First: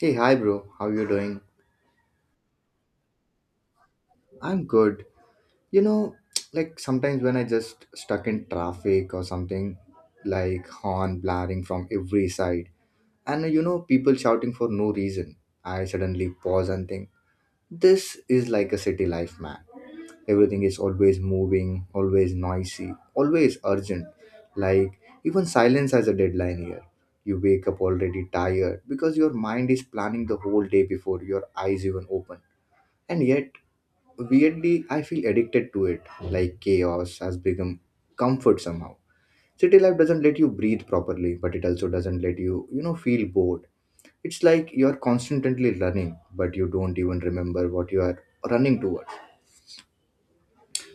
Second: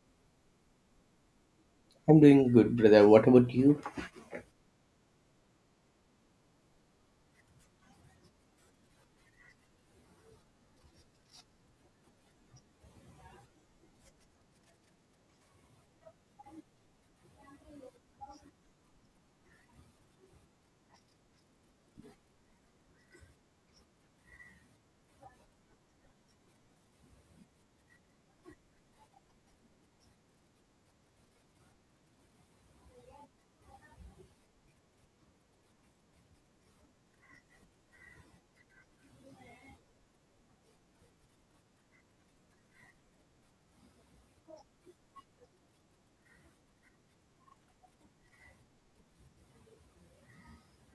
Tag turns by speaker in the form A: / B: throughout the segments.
A: Hey, hi, bro. How you doing?
B: I'm doing good, brother. What about you?
A: I'm good. You know, like sometimes when I just stuck in traffic or something, like horn blaring from every side, and people shouting for no reason, I suddenly pause and think, this is like a city life, man. Everything is always moving, always noisy, always urgent. Like even silence has a deadline here. You wake up already tired because your mind is planning the whole day before your eyes even open. And yet, weirdly, I feel addicted to it. Like chaos has become comfort somehow. City life doesn't let you breathe properly, but it also doesn't let you you know feel bored. It's like you're constantly running, but you don't even remember what you are running toward.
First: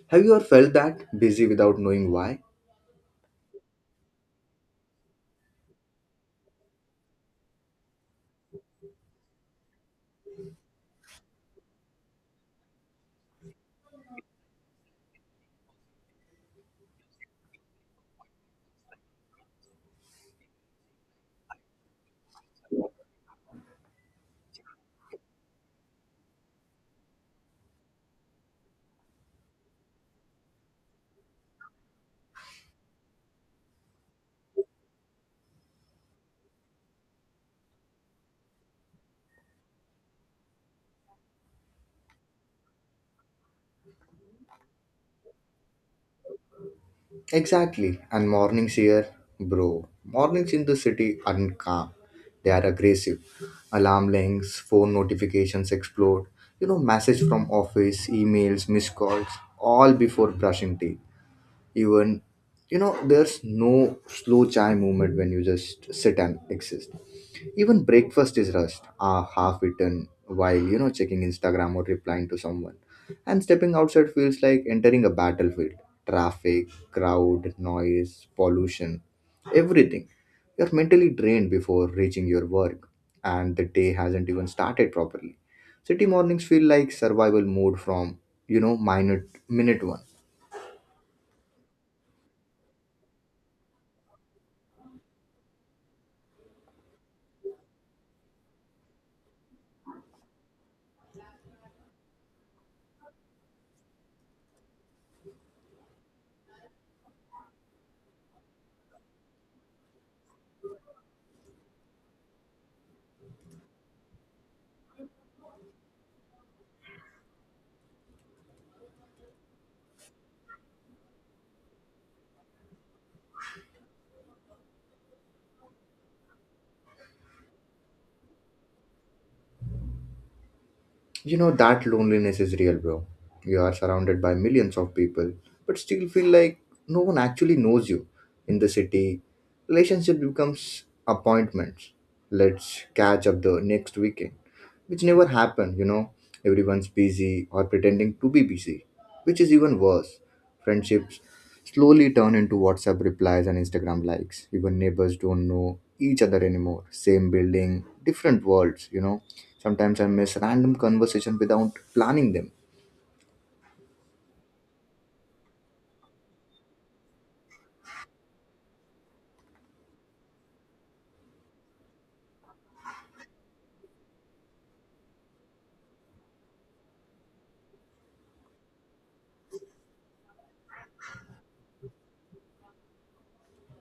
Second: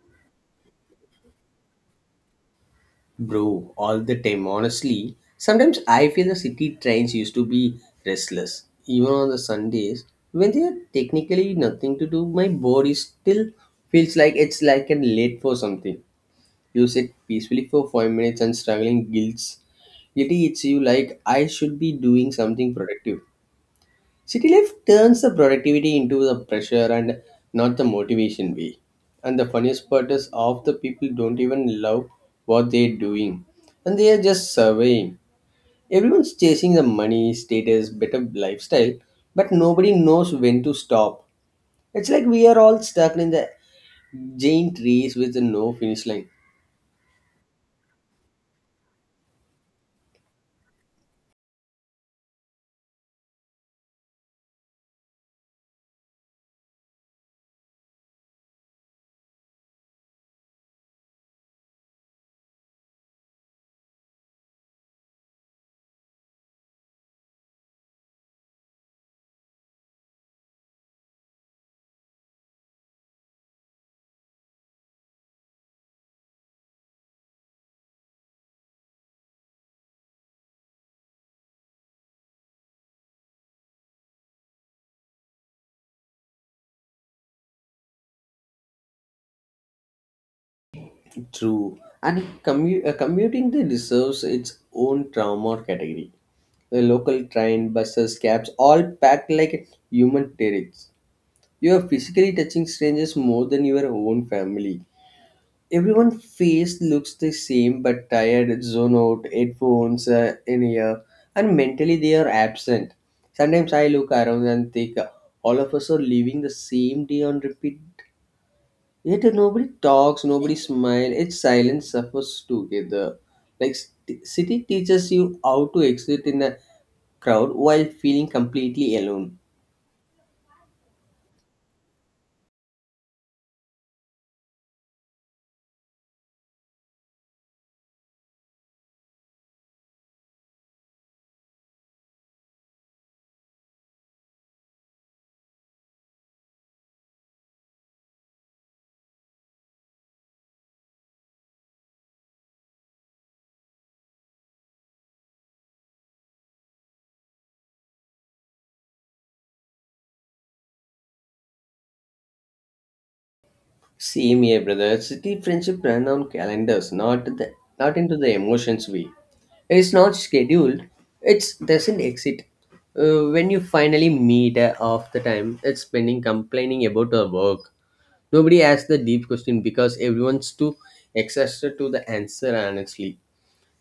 A: Have you ever felt that busy without knowing why?
B: Bro, all the time, honestly. Sometimes I feel the city trains used to be restless. Even on the Sundays, when there are technically nothing to do, my body still feels like it's like an late for something. You sit peacefully for 5 minutes and struggling guilt. Guilty hits you like I should be doing something productive. City life turns the productivity into the pressure and not the motivation way. And the funniest part is half the people don't even love what they're doing. And they are just surveying. Everyone's chasing the money, status, better lifestyle, but nobody knows when to stop. It's like we are all stuck in the giant race with no finish line.
A: Exactly. And mornings here, bro. Mornings in the city aren't calm. They are aggressive. Alarm links, phone notifications explode. Message from office, emails, missed calls, all before brushing teeth. Even, there's no slow chai movement when you just sit and exist. Even breakfast is rushed, half eaten, while checking Instagram or replying to someone. And stepping outside feels like entering a battlefield. Traffic, crowd, noise, pollution, everything. You're mentally drained before reaching your work, and the day hasn't even started properly. City mornings feel like survival mode from minute one.
B: True, and commuting they deserves its own trauma category. The local train, buses, cabs, all packed like human terrorists. You are physically touching strangers more than your own family. Everyone face looks the same but tired, zone out, headphones in ear, and mentally they are absent. Sometimes I look around and think all of us are living the same day on repeat. Yet nobody talks, nobody smiles. It's silence suffers together. City teaches you how to exit in a crowd while feeling completely alone.
A: That loneliness is real, bro. You are surrounded by millions of people, but still feel like no one actually knows you. In the city, relationship becomes appointments. Let's catch up the next weekend, which never happened. Everyone's busy or pretending to be busy, which is even worse. Friendships slowly turn into WhatsApp replies and Instagram likes. Even neighbors don't know each other anymore. Same building, different worlds. Sometimes I miss random conversation without planning them.
B: Same here, brother. City friendship ran on calendars, not into the emotions way. It's not scheduled. It doesn't exit. When you finally meet off the time, it's spending complaining about our work. Nobody asks the deep question because everyone's too exhausted to the answer honestly.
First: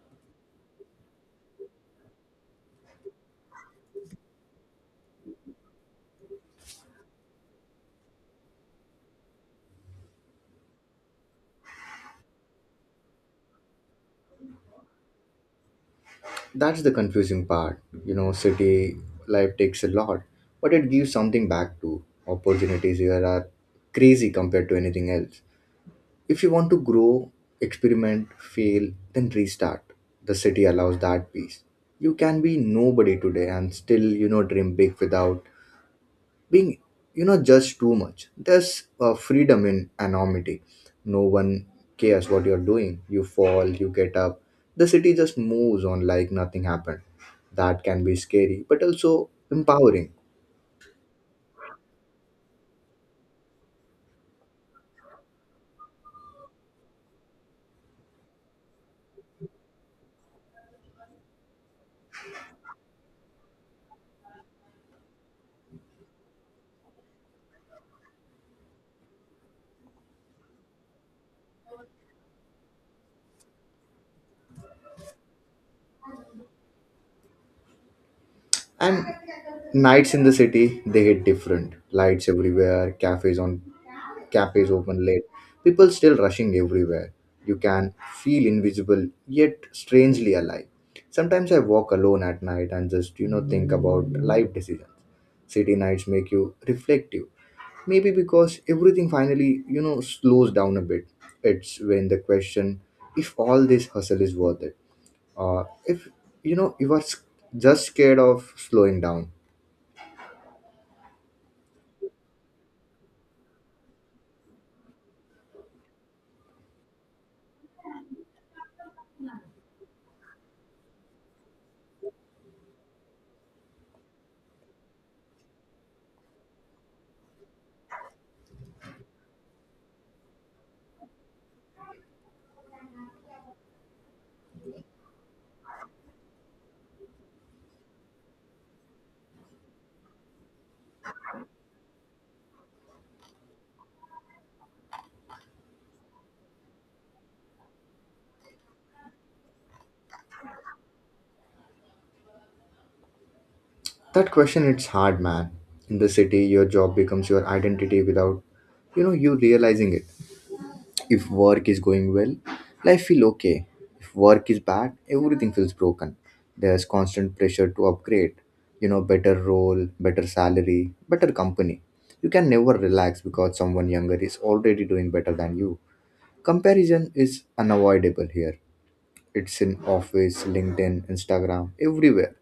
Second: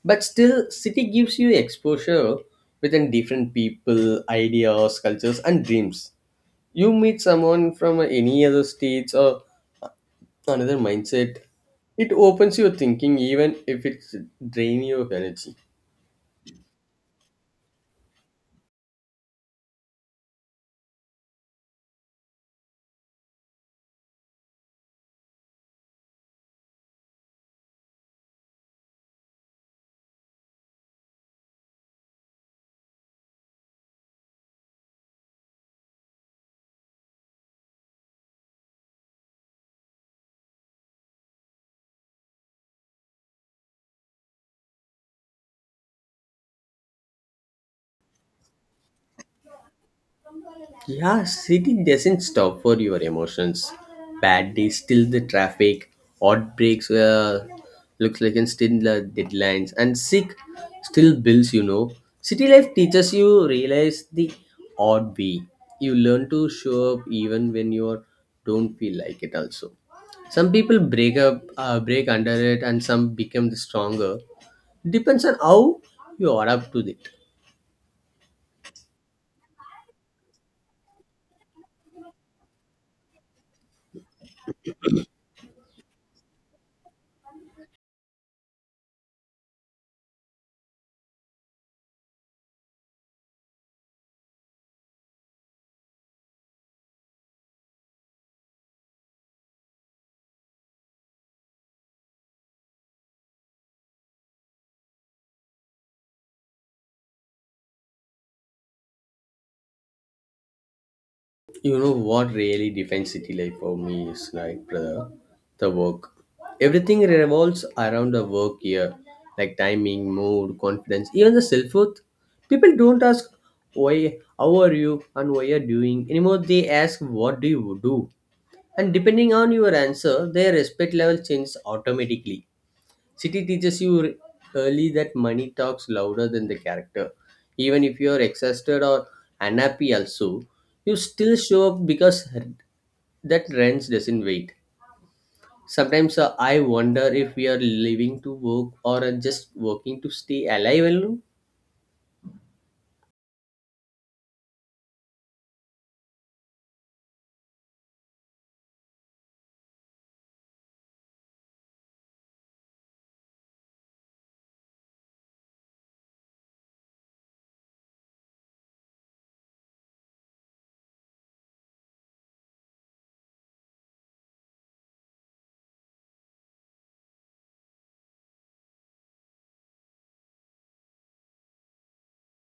B: But still city gives you exposure within different people ideas cultures and dreams. You meet someone from any other states or another mindset. It opens your thinking even if it drain you of energy.
A: That's the confusing part. City life takes a lot, but it gives something back too. Opportunities here are crazy compared to anything else. If you want to grow, experiment, fail, then restart. The city allows that peace. You can be nobody today and still, dream big without being judged too much. There's a freedom in anonymity. No one cares what you're doing. You fall, you get up. The city just moves on like nothing happened. That can be scary, but also empowering.
B: Yeah, city doesn't stop for your emotions. Bad days, still the traffic, odd breaks, looks like and still the deadlines, and sick, still bills, you know. City life teaches you realize the odd way. You learn to show up even when you don't feel like it also. Some people break under it, and some become the stronger. Depends on how you adapt to it.
A: And nights in the city, they hit different. Lights everywhere, cafes open late, people still rushing everywhere. You can feel invisible yet strangely alive. Sometimes I walk alone at night and just, think about life decisions. City nights make you reflective. Maybe because everything finally, slows down a bit. It's when the question if all this hustle is worth it, or if, you are just scared of slowing down.
B: You know what really defines city life for me is like brother, the work. Everything revolves around the work here, like timing, mood, confidence, even the self worth. People don't ask why, how are you, and why you're doing anymore. They ask what do you do, and depending on your answer, their respect level changes automatically. City teaches you early that money talks louder than the character. Even if you're exhausted or unhappy, also, you still show up because that rent doesn't wait. Sometimes I wonder if we are living to work or are just working to stay alive alone.
A: That question it's hard, man. In the city, your job becomes your identity without you realizing it. If work is going well, life feels okay. If work is bad, everything feels broken. There's constant pressure to upgrade, better role, better salary, better company. You can never relax because someone younger is already doing better than you. Comparison is unavoidable here. It's in office, LinkedIn, Instagram, everywhere.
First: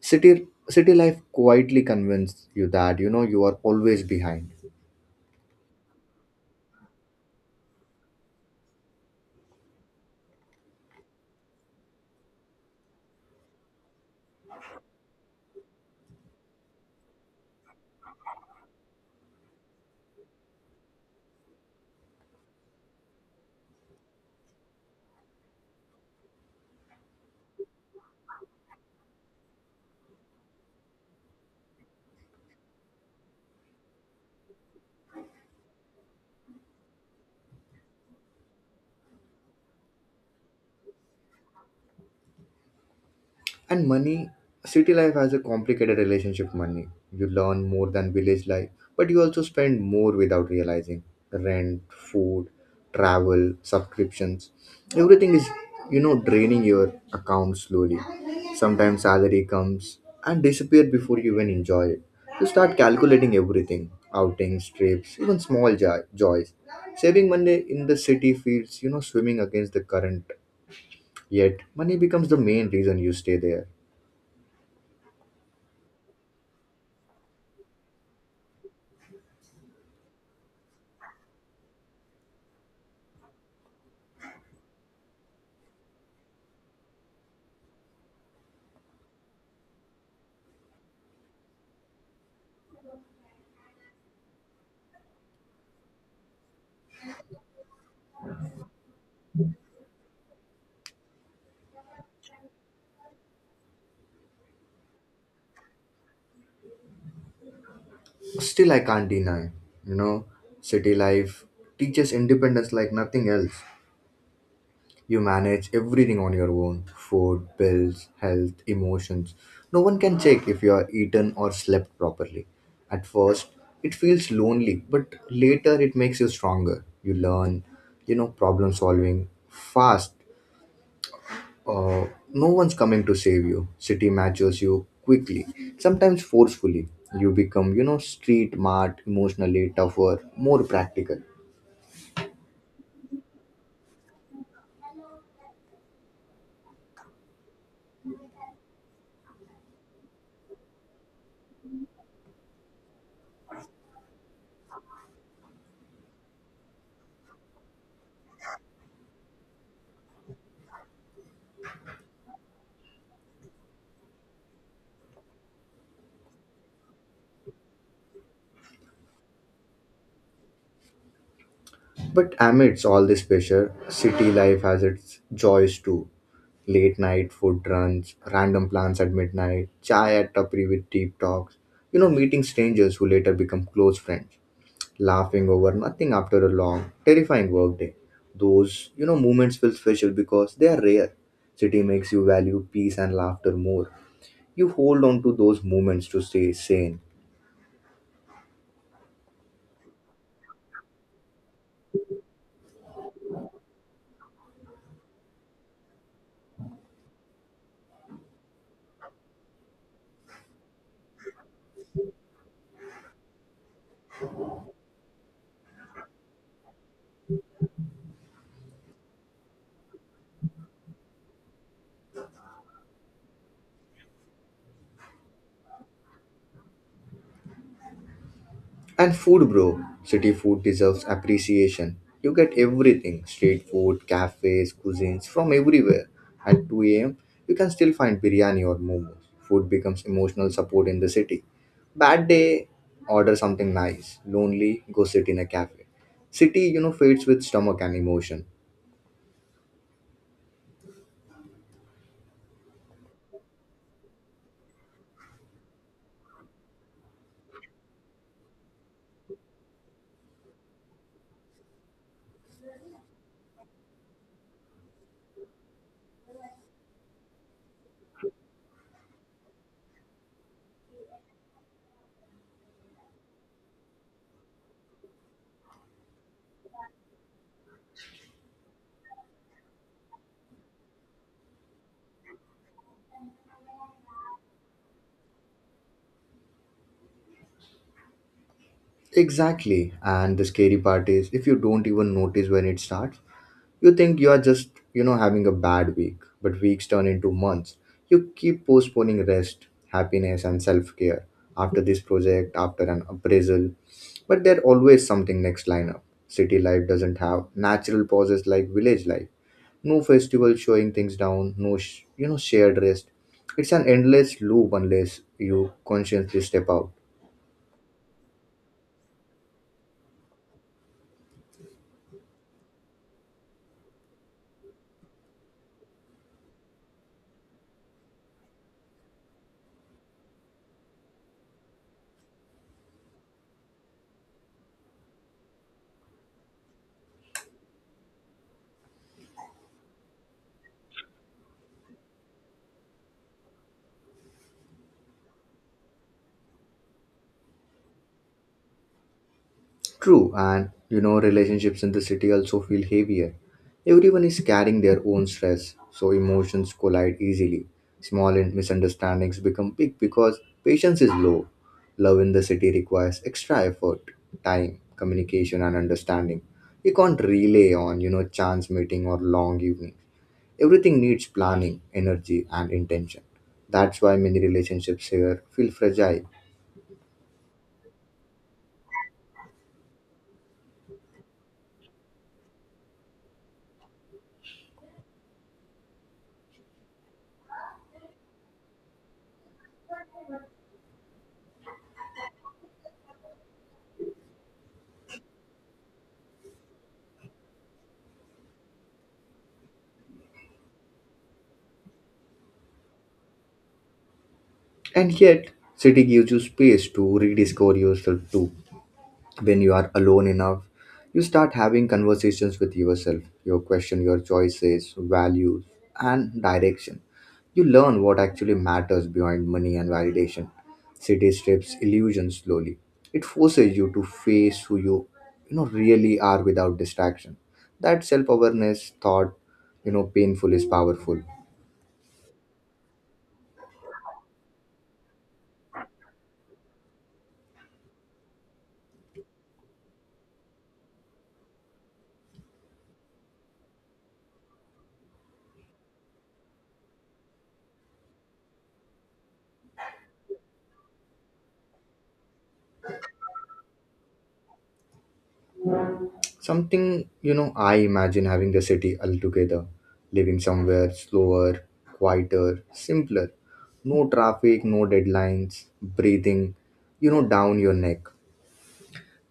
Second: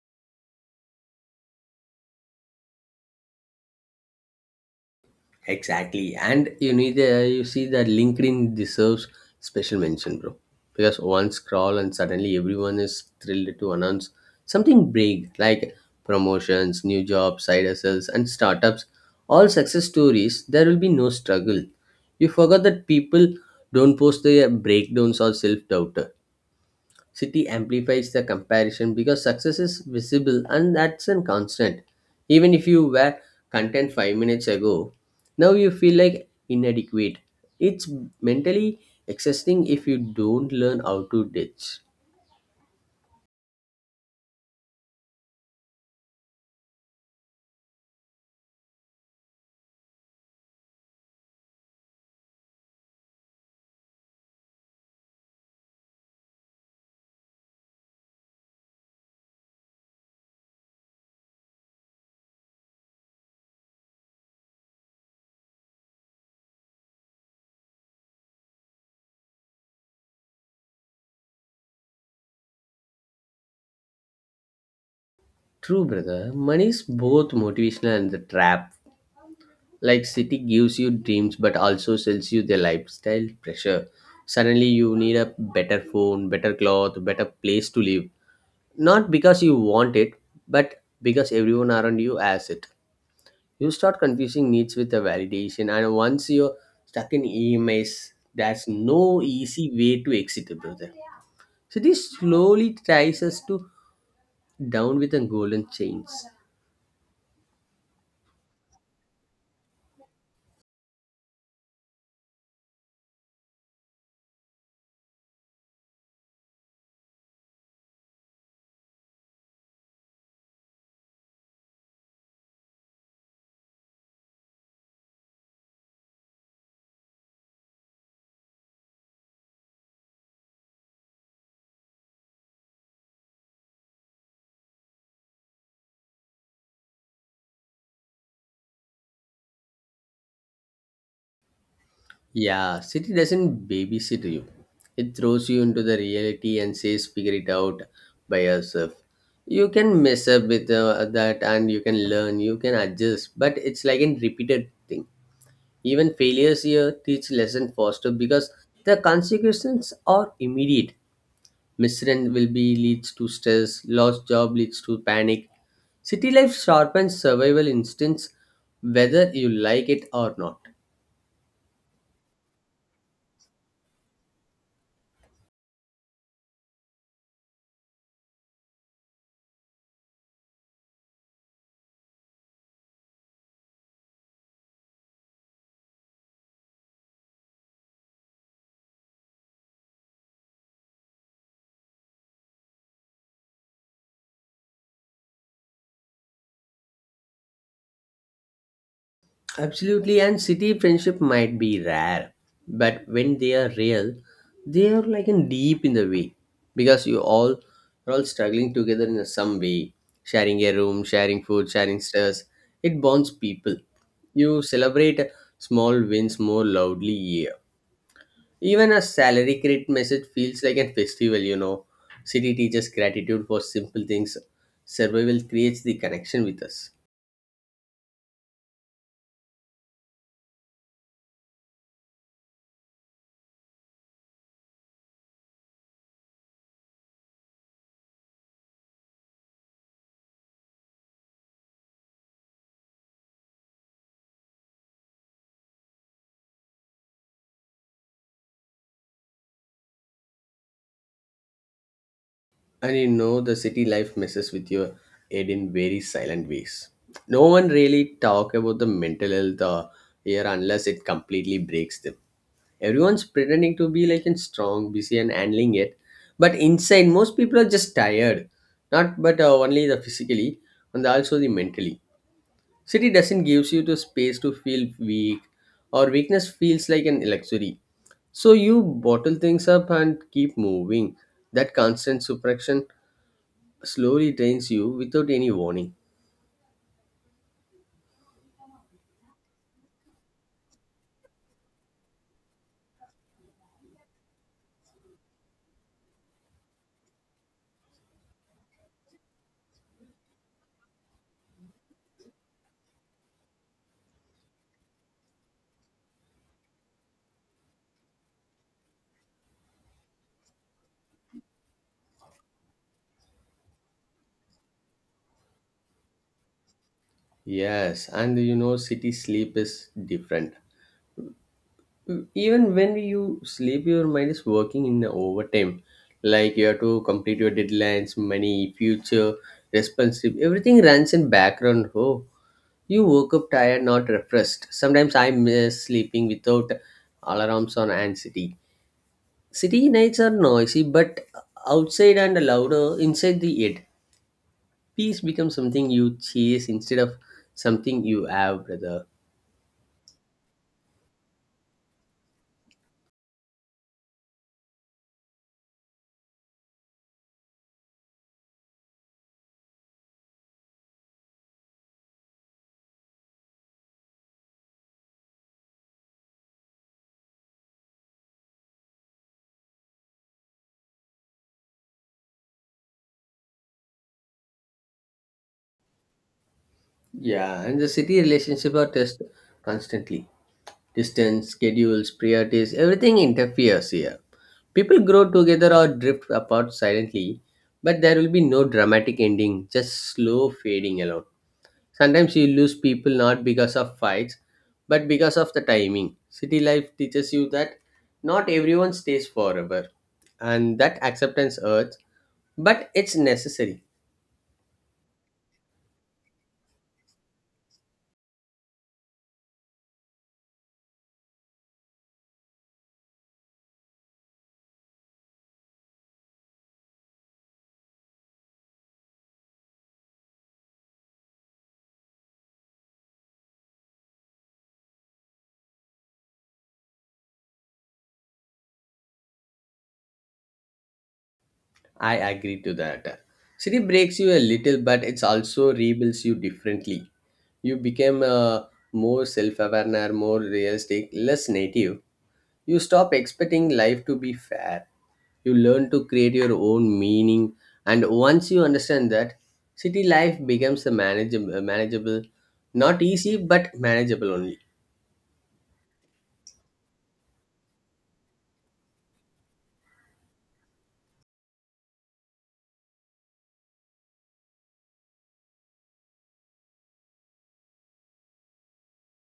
A: City life quietly convinces you that you are always behind.
B: Exactly, and you see that LinkedIn deserves special mention, bro. Because one scroll and suddenly everyone is thrilled to announce something big like promotions, new jobs, side hustles, and startups. All success stories. There will be no struggle. You forgot that people don't post their breakdowns or self doubt. City amplifies the comparison because success is visible and that's a constant. Even if you were content 5 minutes ago, now you feel like inadequate. It's mentally exhausting if you don't learn how to ditch.
A: And money, city life has a complicated relationship with money. You learn more than village life, but you also spend more without realizing. Rent, food, travel, subscriptions, everything is, draining your account slowly. Sometimes salary comes and disappears before you even enjoy it. You start calculating everything outings, trips, even small joys. Saving money in the city feels, swimming against the current. Yet, money becomes the main reason you stay there.
B: True, brother. Money is both motivational and the trap. Like city gives you dreams but also sells you the lifestyle pressure. Suddenly you need a better phone, better cloth, better place to live, not because you want it, but because everyone around you has it. You start confusing needs with the validation, and once you're stuck in EMS, there's no easy way to exit, it, brother. So this slowly ties us to down with the golden chains.
A: Still, I can't deny, you know, city life teaches independence like nothing else. You manage everything on your own food, bills, health, emotions. No one can check if you are eaten or slept properly. At first, it feels lonely, but later it makes you stronger. You learn, problem solving fast. Uh, no one's coming to save you. City matches you quickly, sometimes forcefully. You become, street smart, emotionally tougher, more practical.
B: Yeah, city doesn't babysit you. It throws you into the reality and says figure it out by yourself. You can mess up with that and you can learn, you can adjust, but it's like a repeated thing. Even failures here teach lesson faster because the consequences are immediate. Misrun will be leads to stress, lost job leads to panic. City life sharpens survival instincts whether you like it or not.
A: But amidst all this pressure, city life has its joys too. Late night food runs, random plans at midnight, chai at tapri with deep talks, meeting strangers who later become close friends. Laughing over nothing after a long, terrifying workday. Those, moments feel special because they are rare. City makes you value peace and laughter more. You hold on to those moments to stay sane.
B: Absolutely, and city friendship might be rare, but when they are real, they are like in deep in the way because you all are all struggling together in some way, sharing a room, sharing food, sharing stress. It bonds people. You celebrate small wins more loudly. Even a salary credit message feels like a festival. You know, city teaches gratitude for simple things. Survival creates the connection with us.
A: And food, bro. City food deserves appreciation. You get everything street food, cafes, cuisines from everywhere. At 2 a.m., you can still find biryani or momos. Food becomes emotional support in the city. Bad day, order something nice. Lonely, go sit in a cafe. City, fades with stomach and emotion.
B: And you know, the city life messes with your head in very silent ways. No one really talk about the mental health here unless it completely breaks them. Everyone's pretending to be like in strong, busy, and handling it, but inside, most people are just tired. Not but Only the physically, and also the mentally. City doesn't gives you the space to feel weak, or weakness feels like an luxury. So you bottle things up and keep moving. That constant suppression slowly drains you without any warning.
A: Exactly. And the scary part is if you don't even notice when it starts. You think you are just, having a bad week, but weeks turn into months. You keep postponing rest, happiness, and self care after this project, after an appraisal. But there's always something next lineup. City life doesn't have natural pauses like village life. No festival showing things down, no, shared rest. It's an endless loop unless you consciously step out.
B: Yes, and you know, city sleep is different. Even when you sleep, your mind is working in overtime. Like you have to complete your deadlines, money, future, responsive. Everything runs in background. Oh, you woke up tired, not refreshed. Sometimes I miss sleeping without alarms or anxiety. City nights are noisy, but outside and louder inside the head. Peace becomes something you chase instead of something you have, brother.
A: True, and relationships in the city also feel heavier. Everyone is carrying their own stress, so emotions collide easily. Small misunderstandings become big because patience is low. Love in the city requires extra effort, time, communication, and understanding. You can't rely on, chance meeting or long evening. Everything needs planning, energy, and intention. That's why many relationships here feel fragile.
B: Yeah, and the city relationship are test constantly. Distance, schedules, priorities, everything interferes here. People grow together or drift apart silently, but there will be no dramatic ending, just slow fading alone. Sometimes you lose people not because of fights, but because of the timing. City life teaches you that not everyone stays forever, and that acceptance hurts but it's necessary.
A: And yet, city gives you space to rediscover yourself too. When you are alone enough, you start having conversations with yourself. You question your choices, values, and direction. You learn what actually matters behind money and validation. City strips illusion slowly. It forces you to face who you you know really are without distraction. That self-awareness thought painful is powerful.
B: I agree to that. City breaks you a little but it's also rebuilds you differently. You become more self-aware, more realistic, less native. You stop expecting life to be fair. You learn to create your own meaning, and once you understand that, city life becomes a manageable, not easy but manageable only.
A: Something, I imagine having the city altogether, living somewhere slower, quieter, simpler. No traffic, no deadlines, breathing, down your neck.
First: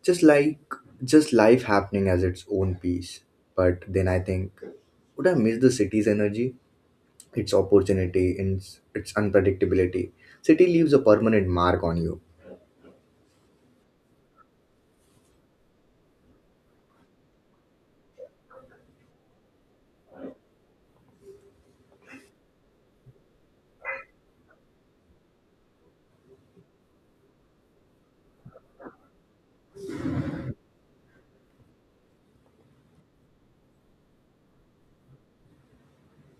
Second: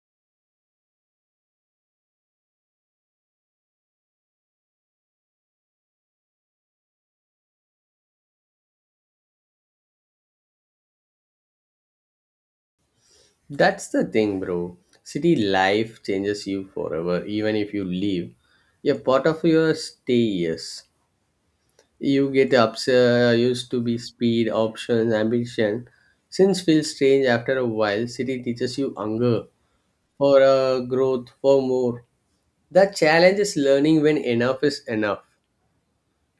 A: Just like, just life happening as its own piece. But then I think, would I miss the city's energy, its opportunity, and its unpredictability? City leaves a permanent mark on you.
B: That's the thing, bro. City life changes you forever, even if you leave. A part of your stay. Yes, you used to be speed, options, ambition. Since feels strange after a while, city teaches you hunger for growth, for more. The challenge is learning when enough is enough,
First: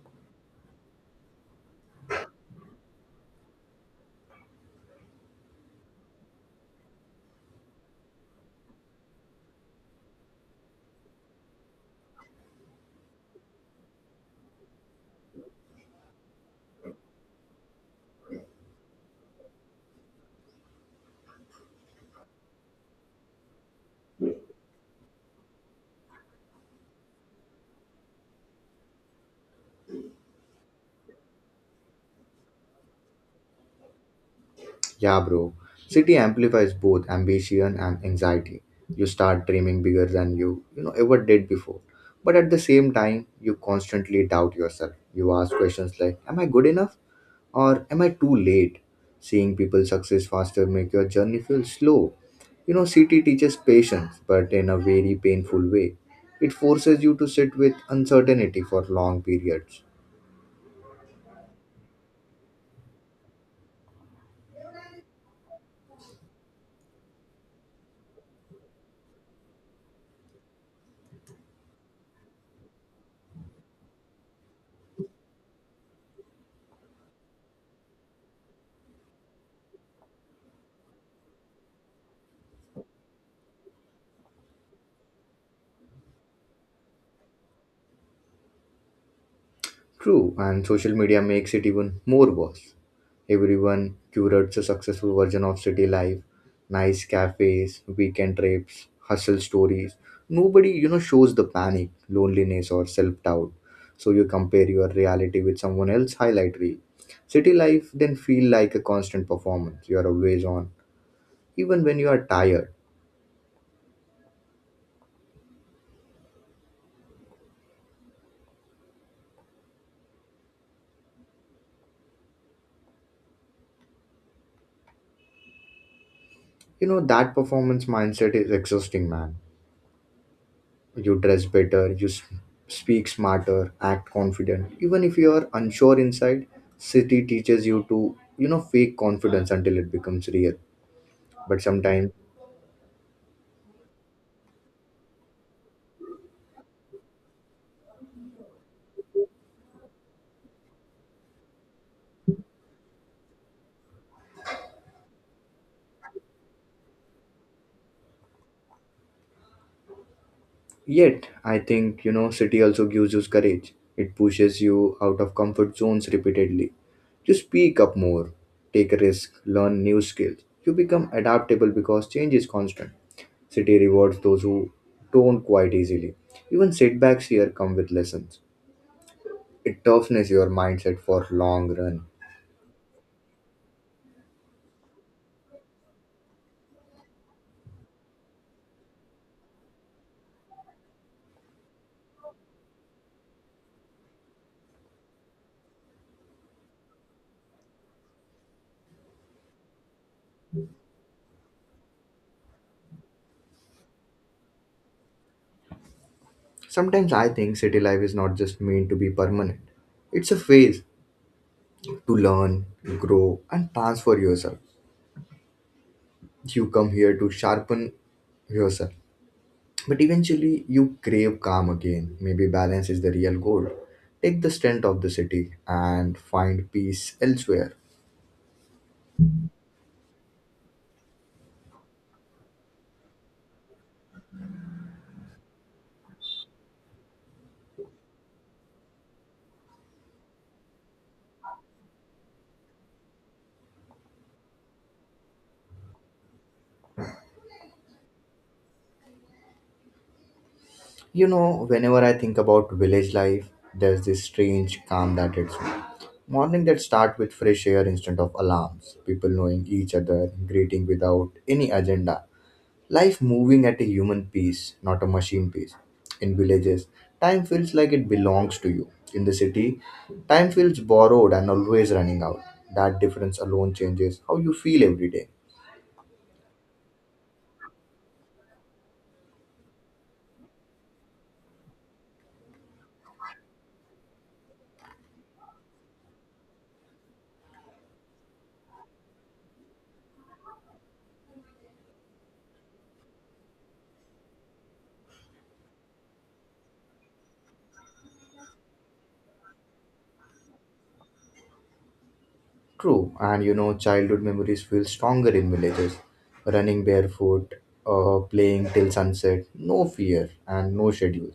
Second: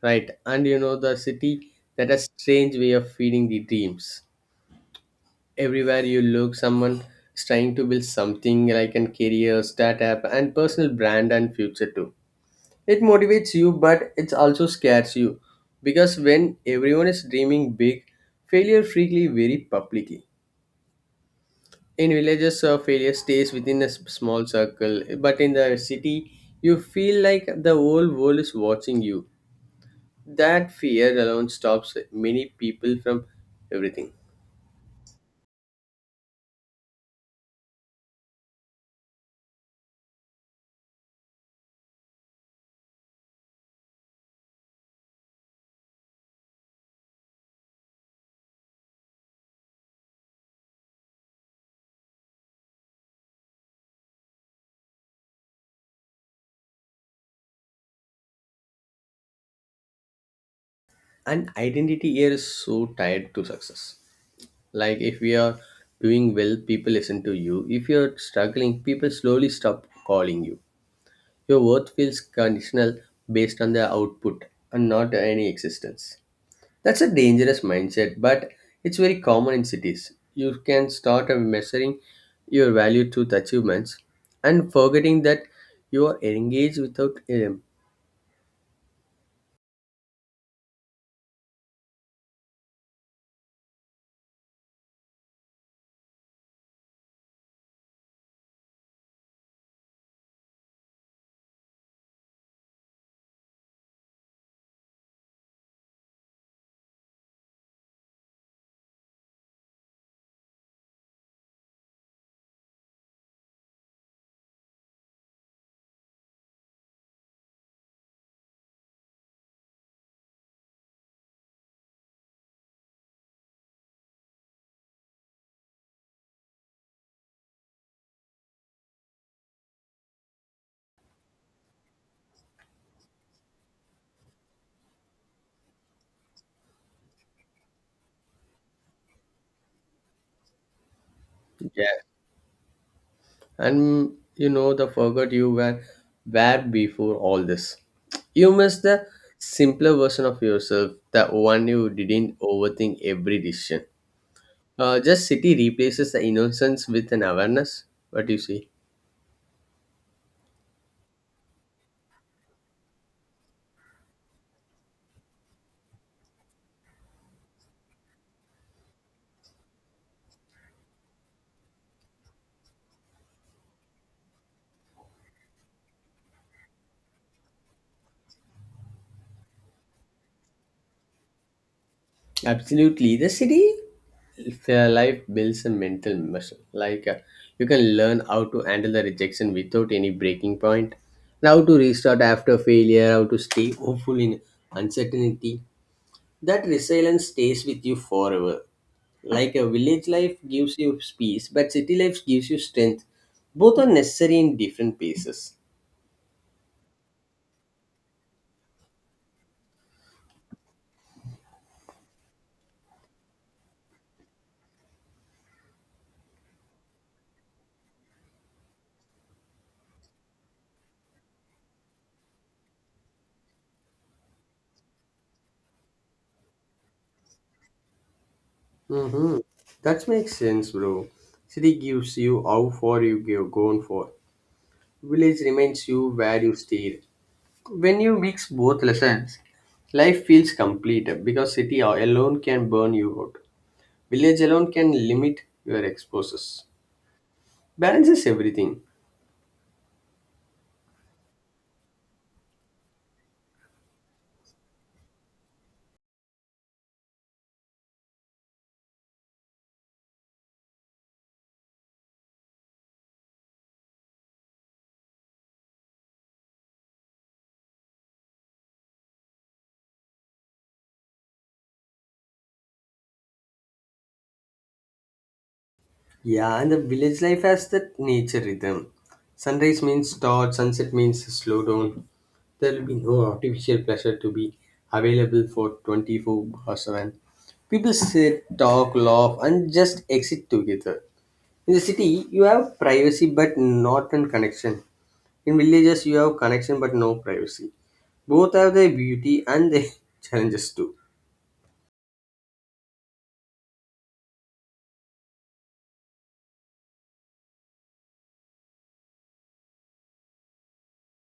B: right? And you know, the city that a strange way of feeding the dreams. Everywhere you look someone is trying to build something like a career startup and personal brand and future too. It motivates you but it also scares you because when everyone is dreaming big, failure frequently very publicly. In villages failure stays within a small circle, but in the city you feel like the whole world is watching you. That fear alone stops many people from everything.
A: Yeah, bro. City amplifies both ambition and anxiety. You start dreaming bigger than you, ever did before. But at the same time, you constantly doubt yourself. You ask questions like, am I good enough? Or am I too late? Seeing people success faster make your journey feel slow. City teaches patience, but in a very painful way. It forces you to sit with uncertainty for long periods.
B: And identity here is so tied to success. Like if we are doing well people listen to you, if you're struggling people slowly stop calling you. Your worth feels conditional based on the output, and not any existence. That's a dangerous mindset but it's very common in cities. You can start measuring your value to the achievements and forgetting that you are engaged without
A: True, and social media makes it even more worse. Everyone curates a successful version of city life, nice cafes, weekend trips, hustle stories. Nobody, shows the panic, loneliness, or self doubt. So you compare your reality with someone else's highlight reel. City life then feel like a constant performance. You are always on, even when you are tired. You know that performance mindset is exhausting, man. You dress better, you speak smarter, act confident. Even if you are unsure inside, city teaches you to, fake confidence until it becomes real. But
B: yeah,
A: sometimes,
B: and you know the forgot you were before all this. You miss the simpler version of yourself, the one you didn't overthink every decision. Just city replaces the innocence with an awareness. What do you see?
A: yet, I think, city also gives you courage. It pushes you out of comfort zones repeatedly. You speak up more, take a risk, learn new skills. You become adaptable because change is constant. City rewards those who don't quite easily. Even setbacks here come with lessons. It toughens your mindset for long run.
B: Absolutely the city if life builds a mental muscle like you can learn how to handle the rejection without any breaking point, and how to restart after failure, how to stay hopeful in uncertainty. That resilience stays with you forever. Like a village life gives you peace, but city life gives you strength. Both are necessary in different paces.
A: Sometimes I think city life is not just meant to be permanent. It's a phase to learn, grow, and transfer yourself. You come here to sharpen yourself, but eventually you crave calm again. Maybe balance is the real goal. Take the strength of the city and find peace elsewhere.
B: Mm-hmm. That makes sense, bro. City gives you how far you go gone for. Village reminds you where you stayed. When you mix both lessons, life feels complete because city alone can burn you out. Village alone can limit your exposures. Balance is everything.
A: Whenever I think about village life, there's this strange calm that hits me. Morning that start with fresh air instead of alarms, people knowing each other, greeting without any agenda. Life moving at a human pace, not a machine pace. In villages, time feels like it belongs to you. In the city, time feels borrowed and always running out. That difference alone changes how you feel every day.
B: Yeah, and the village life has that nature rhythm. Sunrise means start, sunset means slow down. There will be no artificial pleasure to be available for 24 or 7. People sit, talk, laugh, and just exit together. In the city, you have privacy but not in connection. In villages, you have connection but no privacy. Both have their beauty and their challenges too.
A: True, and childhood memories feel stronger in villages. Running barefoot, playing till sunset, no fear and no schedule.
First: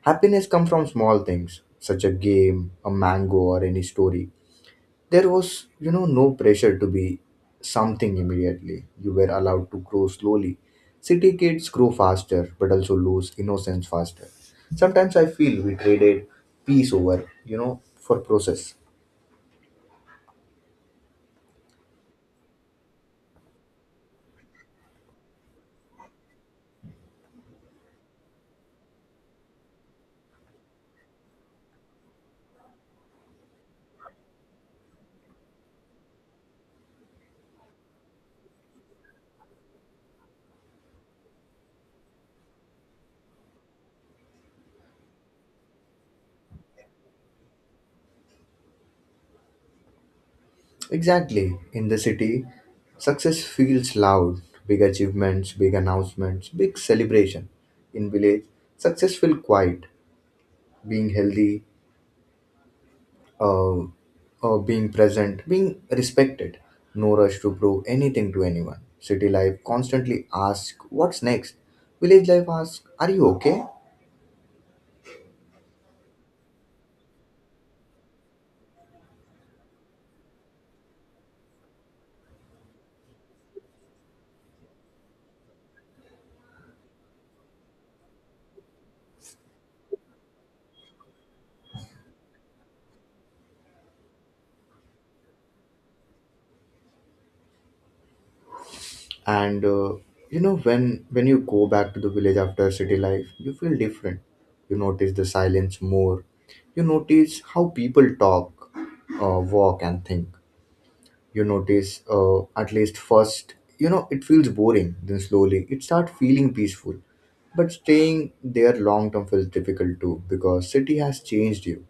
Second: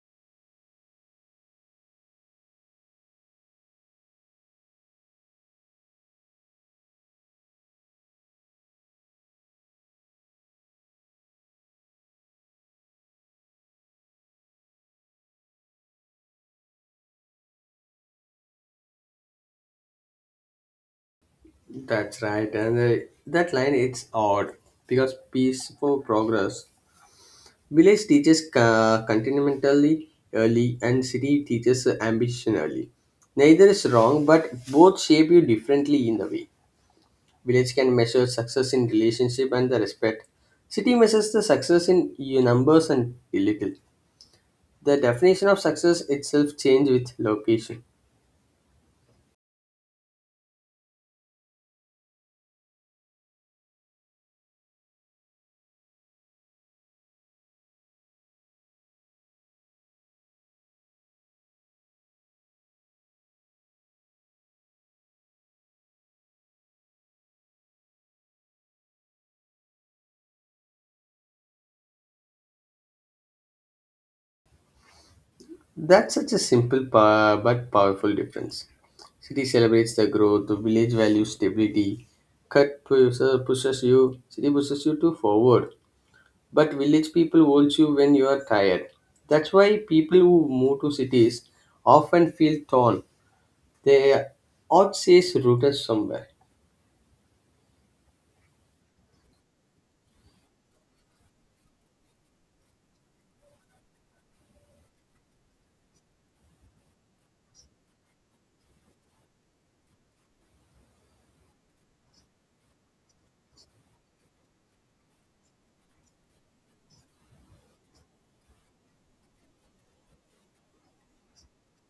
A: Happiness comes from small things, such a game, a mango, or any story. There was, no pressure to be something immediately. You were allowed to grow slowly. City kids grow faster, but also lose innocence faster. Sometimes I feel we traded peace over, for process.
B: That's right, and that line it's odd because peaceful progress. Village teaches continentally early and city teaches ambition early. Neither is wrong, but both shape you differently in the way. Village can measure success in relationship and the respect. City measures the success in your numbers and little. The definition of success itself change with location.
A: Exactly. In the city, success feels loud. Big achievements, big announcements, big celebration. In village, success feels quiet. Being healthy, uh, being present, being respected. No rush to prove anything to anyone. City life constantly asks, what's next? Village life asks, are you okay?
B: That's such a simple but powerful difference. City celebrates the growth, the village values stability. Cut pushes you, city pushes you to forward, but village people holds you when you are tired. That's why people who move to cities often feel torn. Their heart says rooted somewhere.
A: and You know, when you go back to the village after city life, you feel different. You notice the silence more. You notice how people talk, walk, and think. You notice, at least first, it feels boring, then slowly it starts feeling peaceful. But staying there long term feels difficult too, because city has changed you.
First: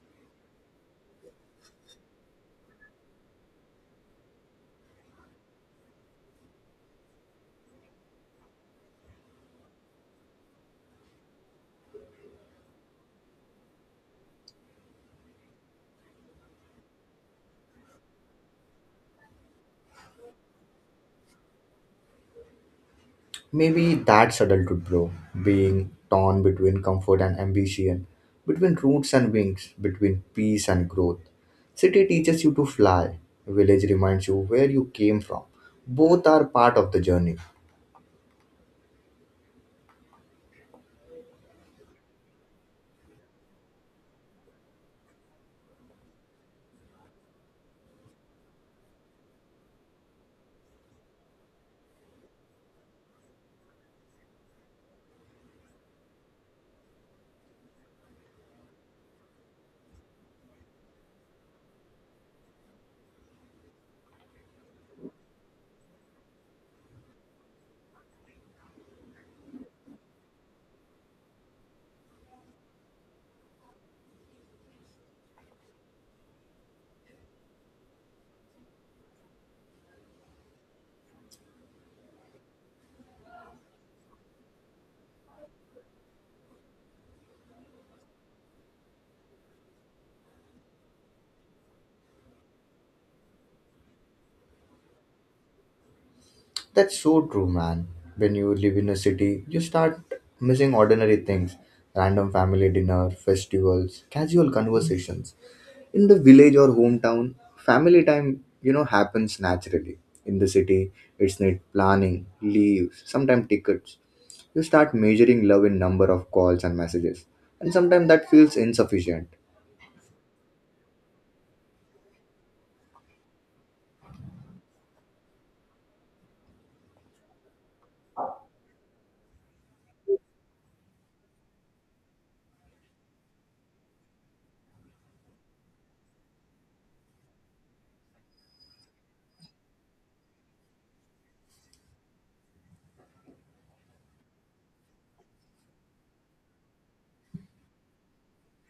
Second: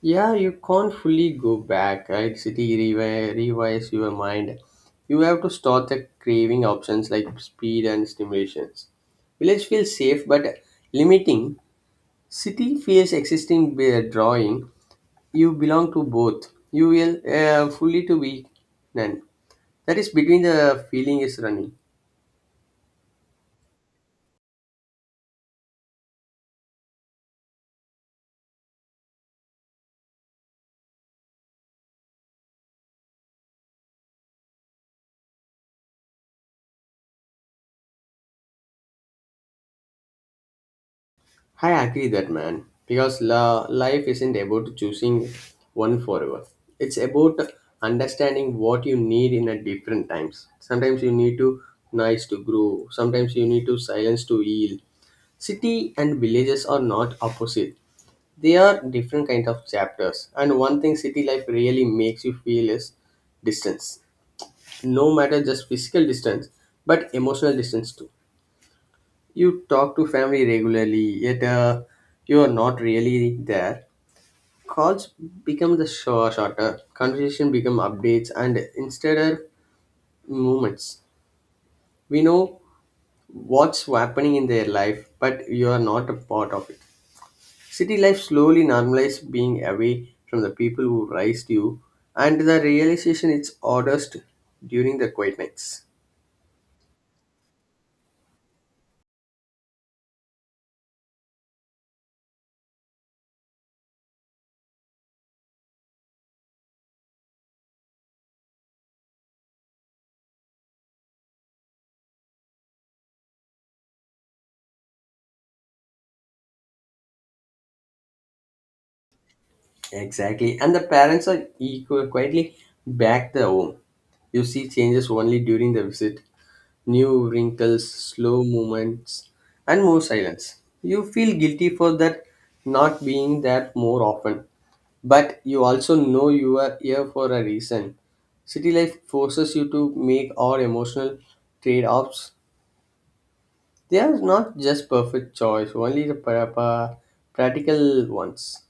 B: Yeah, you can't fully go back, right? City revise your mind. You have to start the craving options like speed and stimulations. Village feels safe but limiting. City feels existing by drawing. You belong to both. You will fully to be none. That is between the feeling is running.
A: Maybe that's adulthood, bro. Being torn between comfort and ambition, between roots and wings, between peace and growth. City teaches you to fly, village reminds you where you came from. Both are part of the journey.
B: I agree that man because life isn't about choosing one forever. It's about understanding what you need in a different times. Sometimes you need to nice to grow. Sometimes you need to silence to heal. City and villages are not opposite. They are different kind of chapters. And one thing city life really makes you feel is distance. No matter just physical distance, but emotional distance too. You talk to family regularly, yet you are not really there. Calls become the shorter, conversation become updates, and instead of moments, we know what's happening in their life, but you are not a part of it. City life slowly normalizes being away from the people who raised you, and the realization it's oddest during the quiet nights.
A: That's so true, man. When you live in a city, you start missing ordinary things: random family dinner, festivals, casual conversations. In the village or hometown, family time happens naturally. In the city, it's need planning, leaves, sometimes tickets. You start measuring love in number of calls and messages, and sometimes that feels insufficient.
B: Exactly. And the parents are quietly back the home. You see changes only during the visit, new wrinkles, slow movements, and more silence. You feel guilty for that not being there more often. But you also know you are here for a reason. City life forces you to make all emotional trade offs. They are not just perfect choice, only the practical ones.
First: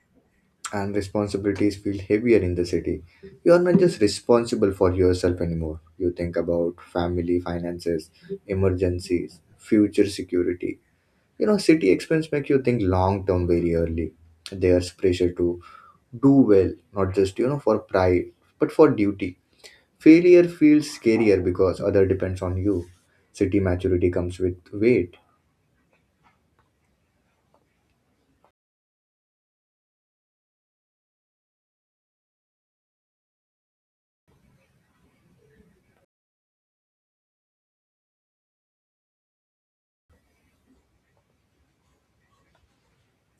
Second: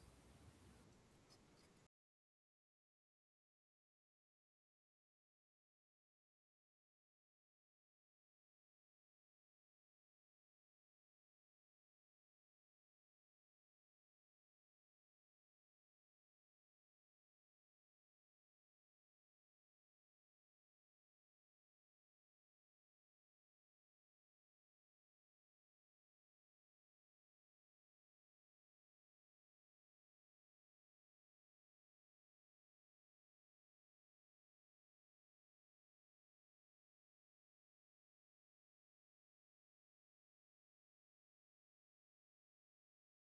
A: And responsibilities feel heavier in the city. You are not just responsible for yourself anymore. You think about family finances, emergencies, future security. You know, city expense make you think long term very early. There's pressure to do well, not just for pride, but for duty. Failure feels scarier because other depends on you. City maturity comes with weight.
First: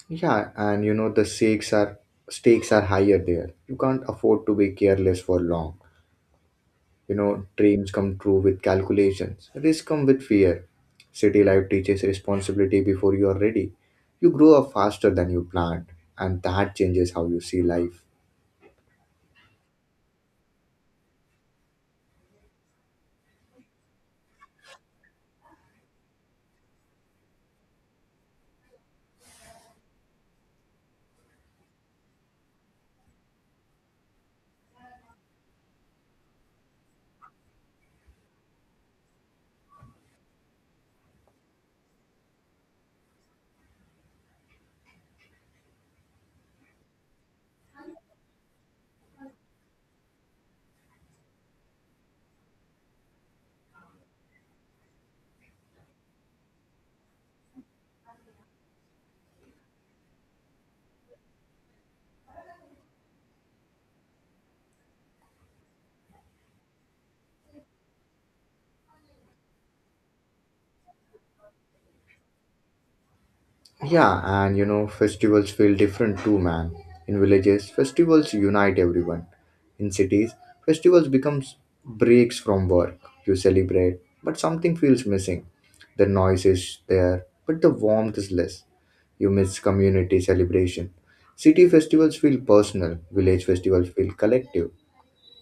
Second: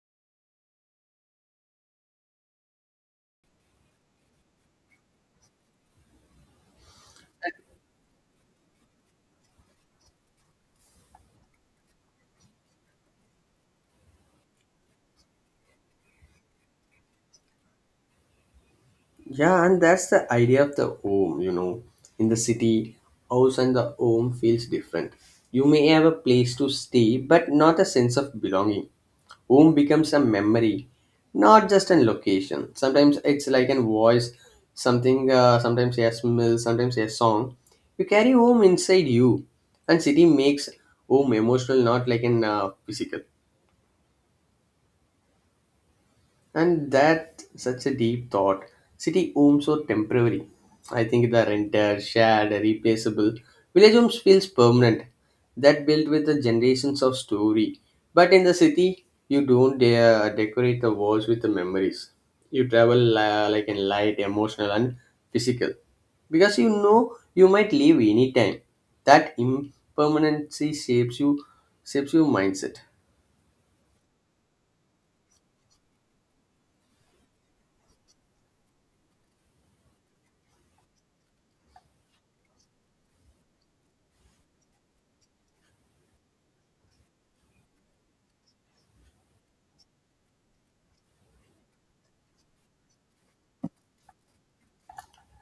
A: Yeah, and you know, the stakes are higher there. You can't afford to be careless for long. You know, dreams come true with calculations, risks come with fear. City life teaches responsibility before you are ready. You grow up faster than you planned, and that changes how you see life.
B: Yeah, and that's the idea of the home, you know. In the city, house and the home feels different. You may have a place to stay, but not a sense of belonging. Home becomes a memory, not just a location. Sometimes it's like an voice, something, sometimes a smell, sometimes a song. You carry home inside you, and city makes home emotional, not like an physical. And that such a deep thought. City homes are temporary. I think they're rented, shared, replaceable. Village homes feels permanent. That built with the generations of story. But in the city, you don't dare decorate the walls with the memories. You travel like in light, emotional, and physical, because you know you might leave anytime. That impermanency shapes you, shapes your mindset.
A: Yeah, and you know, festivals feel different too, man. In villages, festivals unite everyone. In cities, festivals becomes breaks from work. You celebrate, but something feels missing. The noise is there, but the warmth is less. You miss community celebration. City festivals feel personal, village festivals feel collective.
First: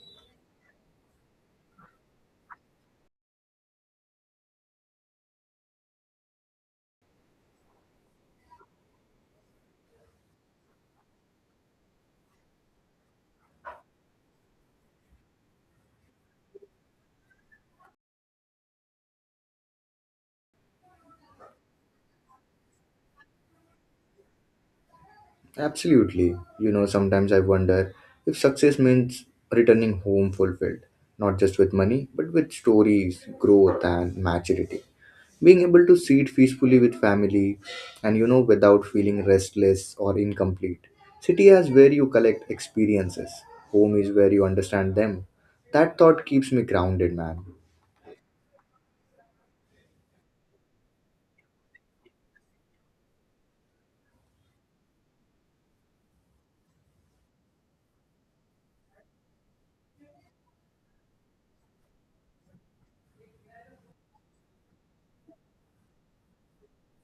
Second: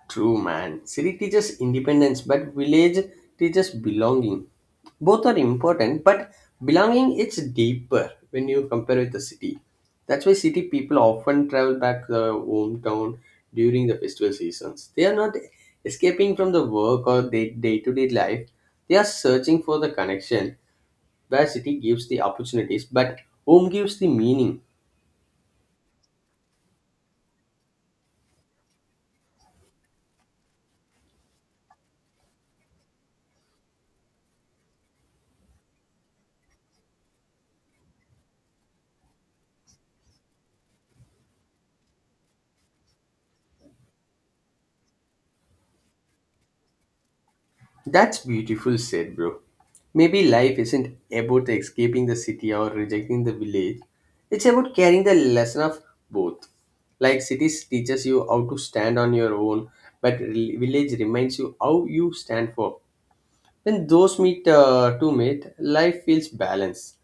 B: True, man. City teaches independence, but village teaches belonging. Both are important, but belonging is deeper when you compare with the city. That's why city people often travel back to their hometown during the festival seasons. They are not escaping from the work or day to day life. They are searching for the connection where city gives the opportunities, but home gives the meaning.
A: Absolutely. You know, sometimes I wonder if success means returning home fulfilled, not just with money, but with stories, growth, and maturity. Being able to sit peacefully with family and, without feeling restless or incomplete. City is where you collect experiences, home is where you understand them. That thought keeps me grounded, man.
B: That's beautiful said, bro. Maybe life isn't about escaping the city or rejecting the village. It's about carrying the lesson of both. Like cities teaches you how to stand on your own, but village reminds you how you stand for. When those meet to meet, life feels balanced.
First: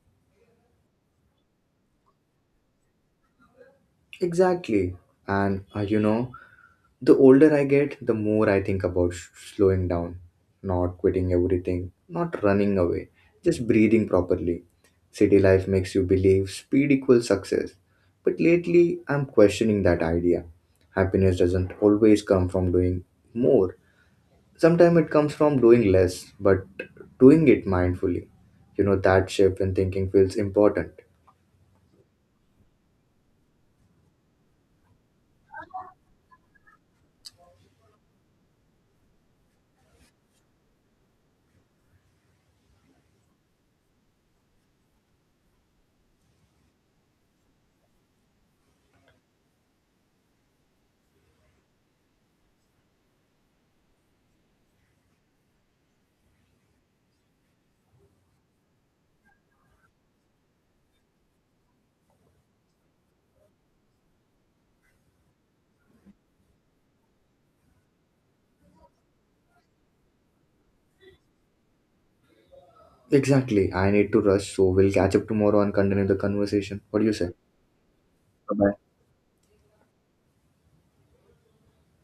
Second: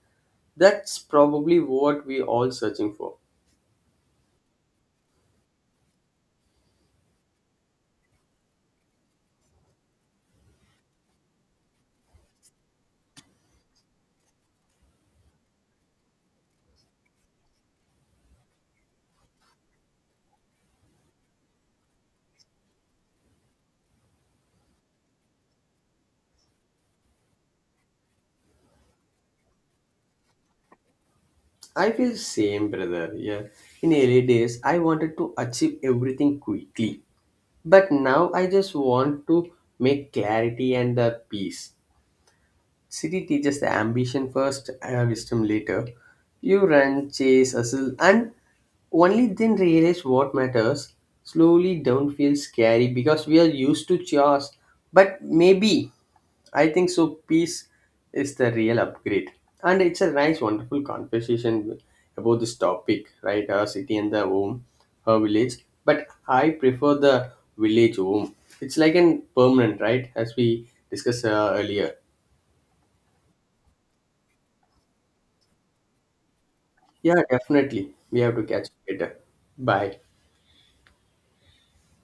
B: That's probably what we all searching for.
A: Exactly. And You know, the older I get, the more I think about slowing down, not quitting everything, not running away, just breathing properly. City life makes you believe speed equals success. But lately, I'm questioning that idea. Happiness doesn't always come from doing more, sometimes it comes from doing less, but doing it mindfully. You know, that shift in thinking feels important.
B: I feel same, brother. Yeah. In early days, I wanted to achieve everything quickly. But now I just want to make clarity and the peace. City teaches the ambition first and wisdom later. You run, chase, hustle, and only then realize what matters. Slowly don't feel scary because we are used to chores. But maybe, I think so. Peace is the real upgrade, and it's a nice, wonderful conversation about this topic, right? Our city and the home, her village. But I prefer the village home. It's like an permanent, right? As we discussed earlier.
A: Exactly. I need to rush, so we'll catch up tomorrow and continue the conversation. What do you
B: Yeah,
A: say?
B: definitely. We have to
A: Bye
B: catch up
A: bye.
B: later. Bye.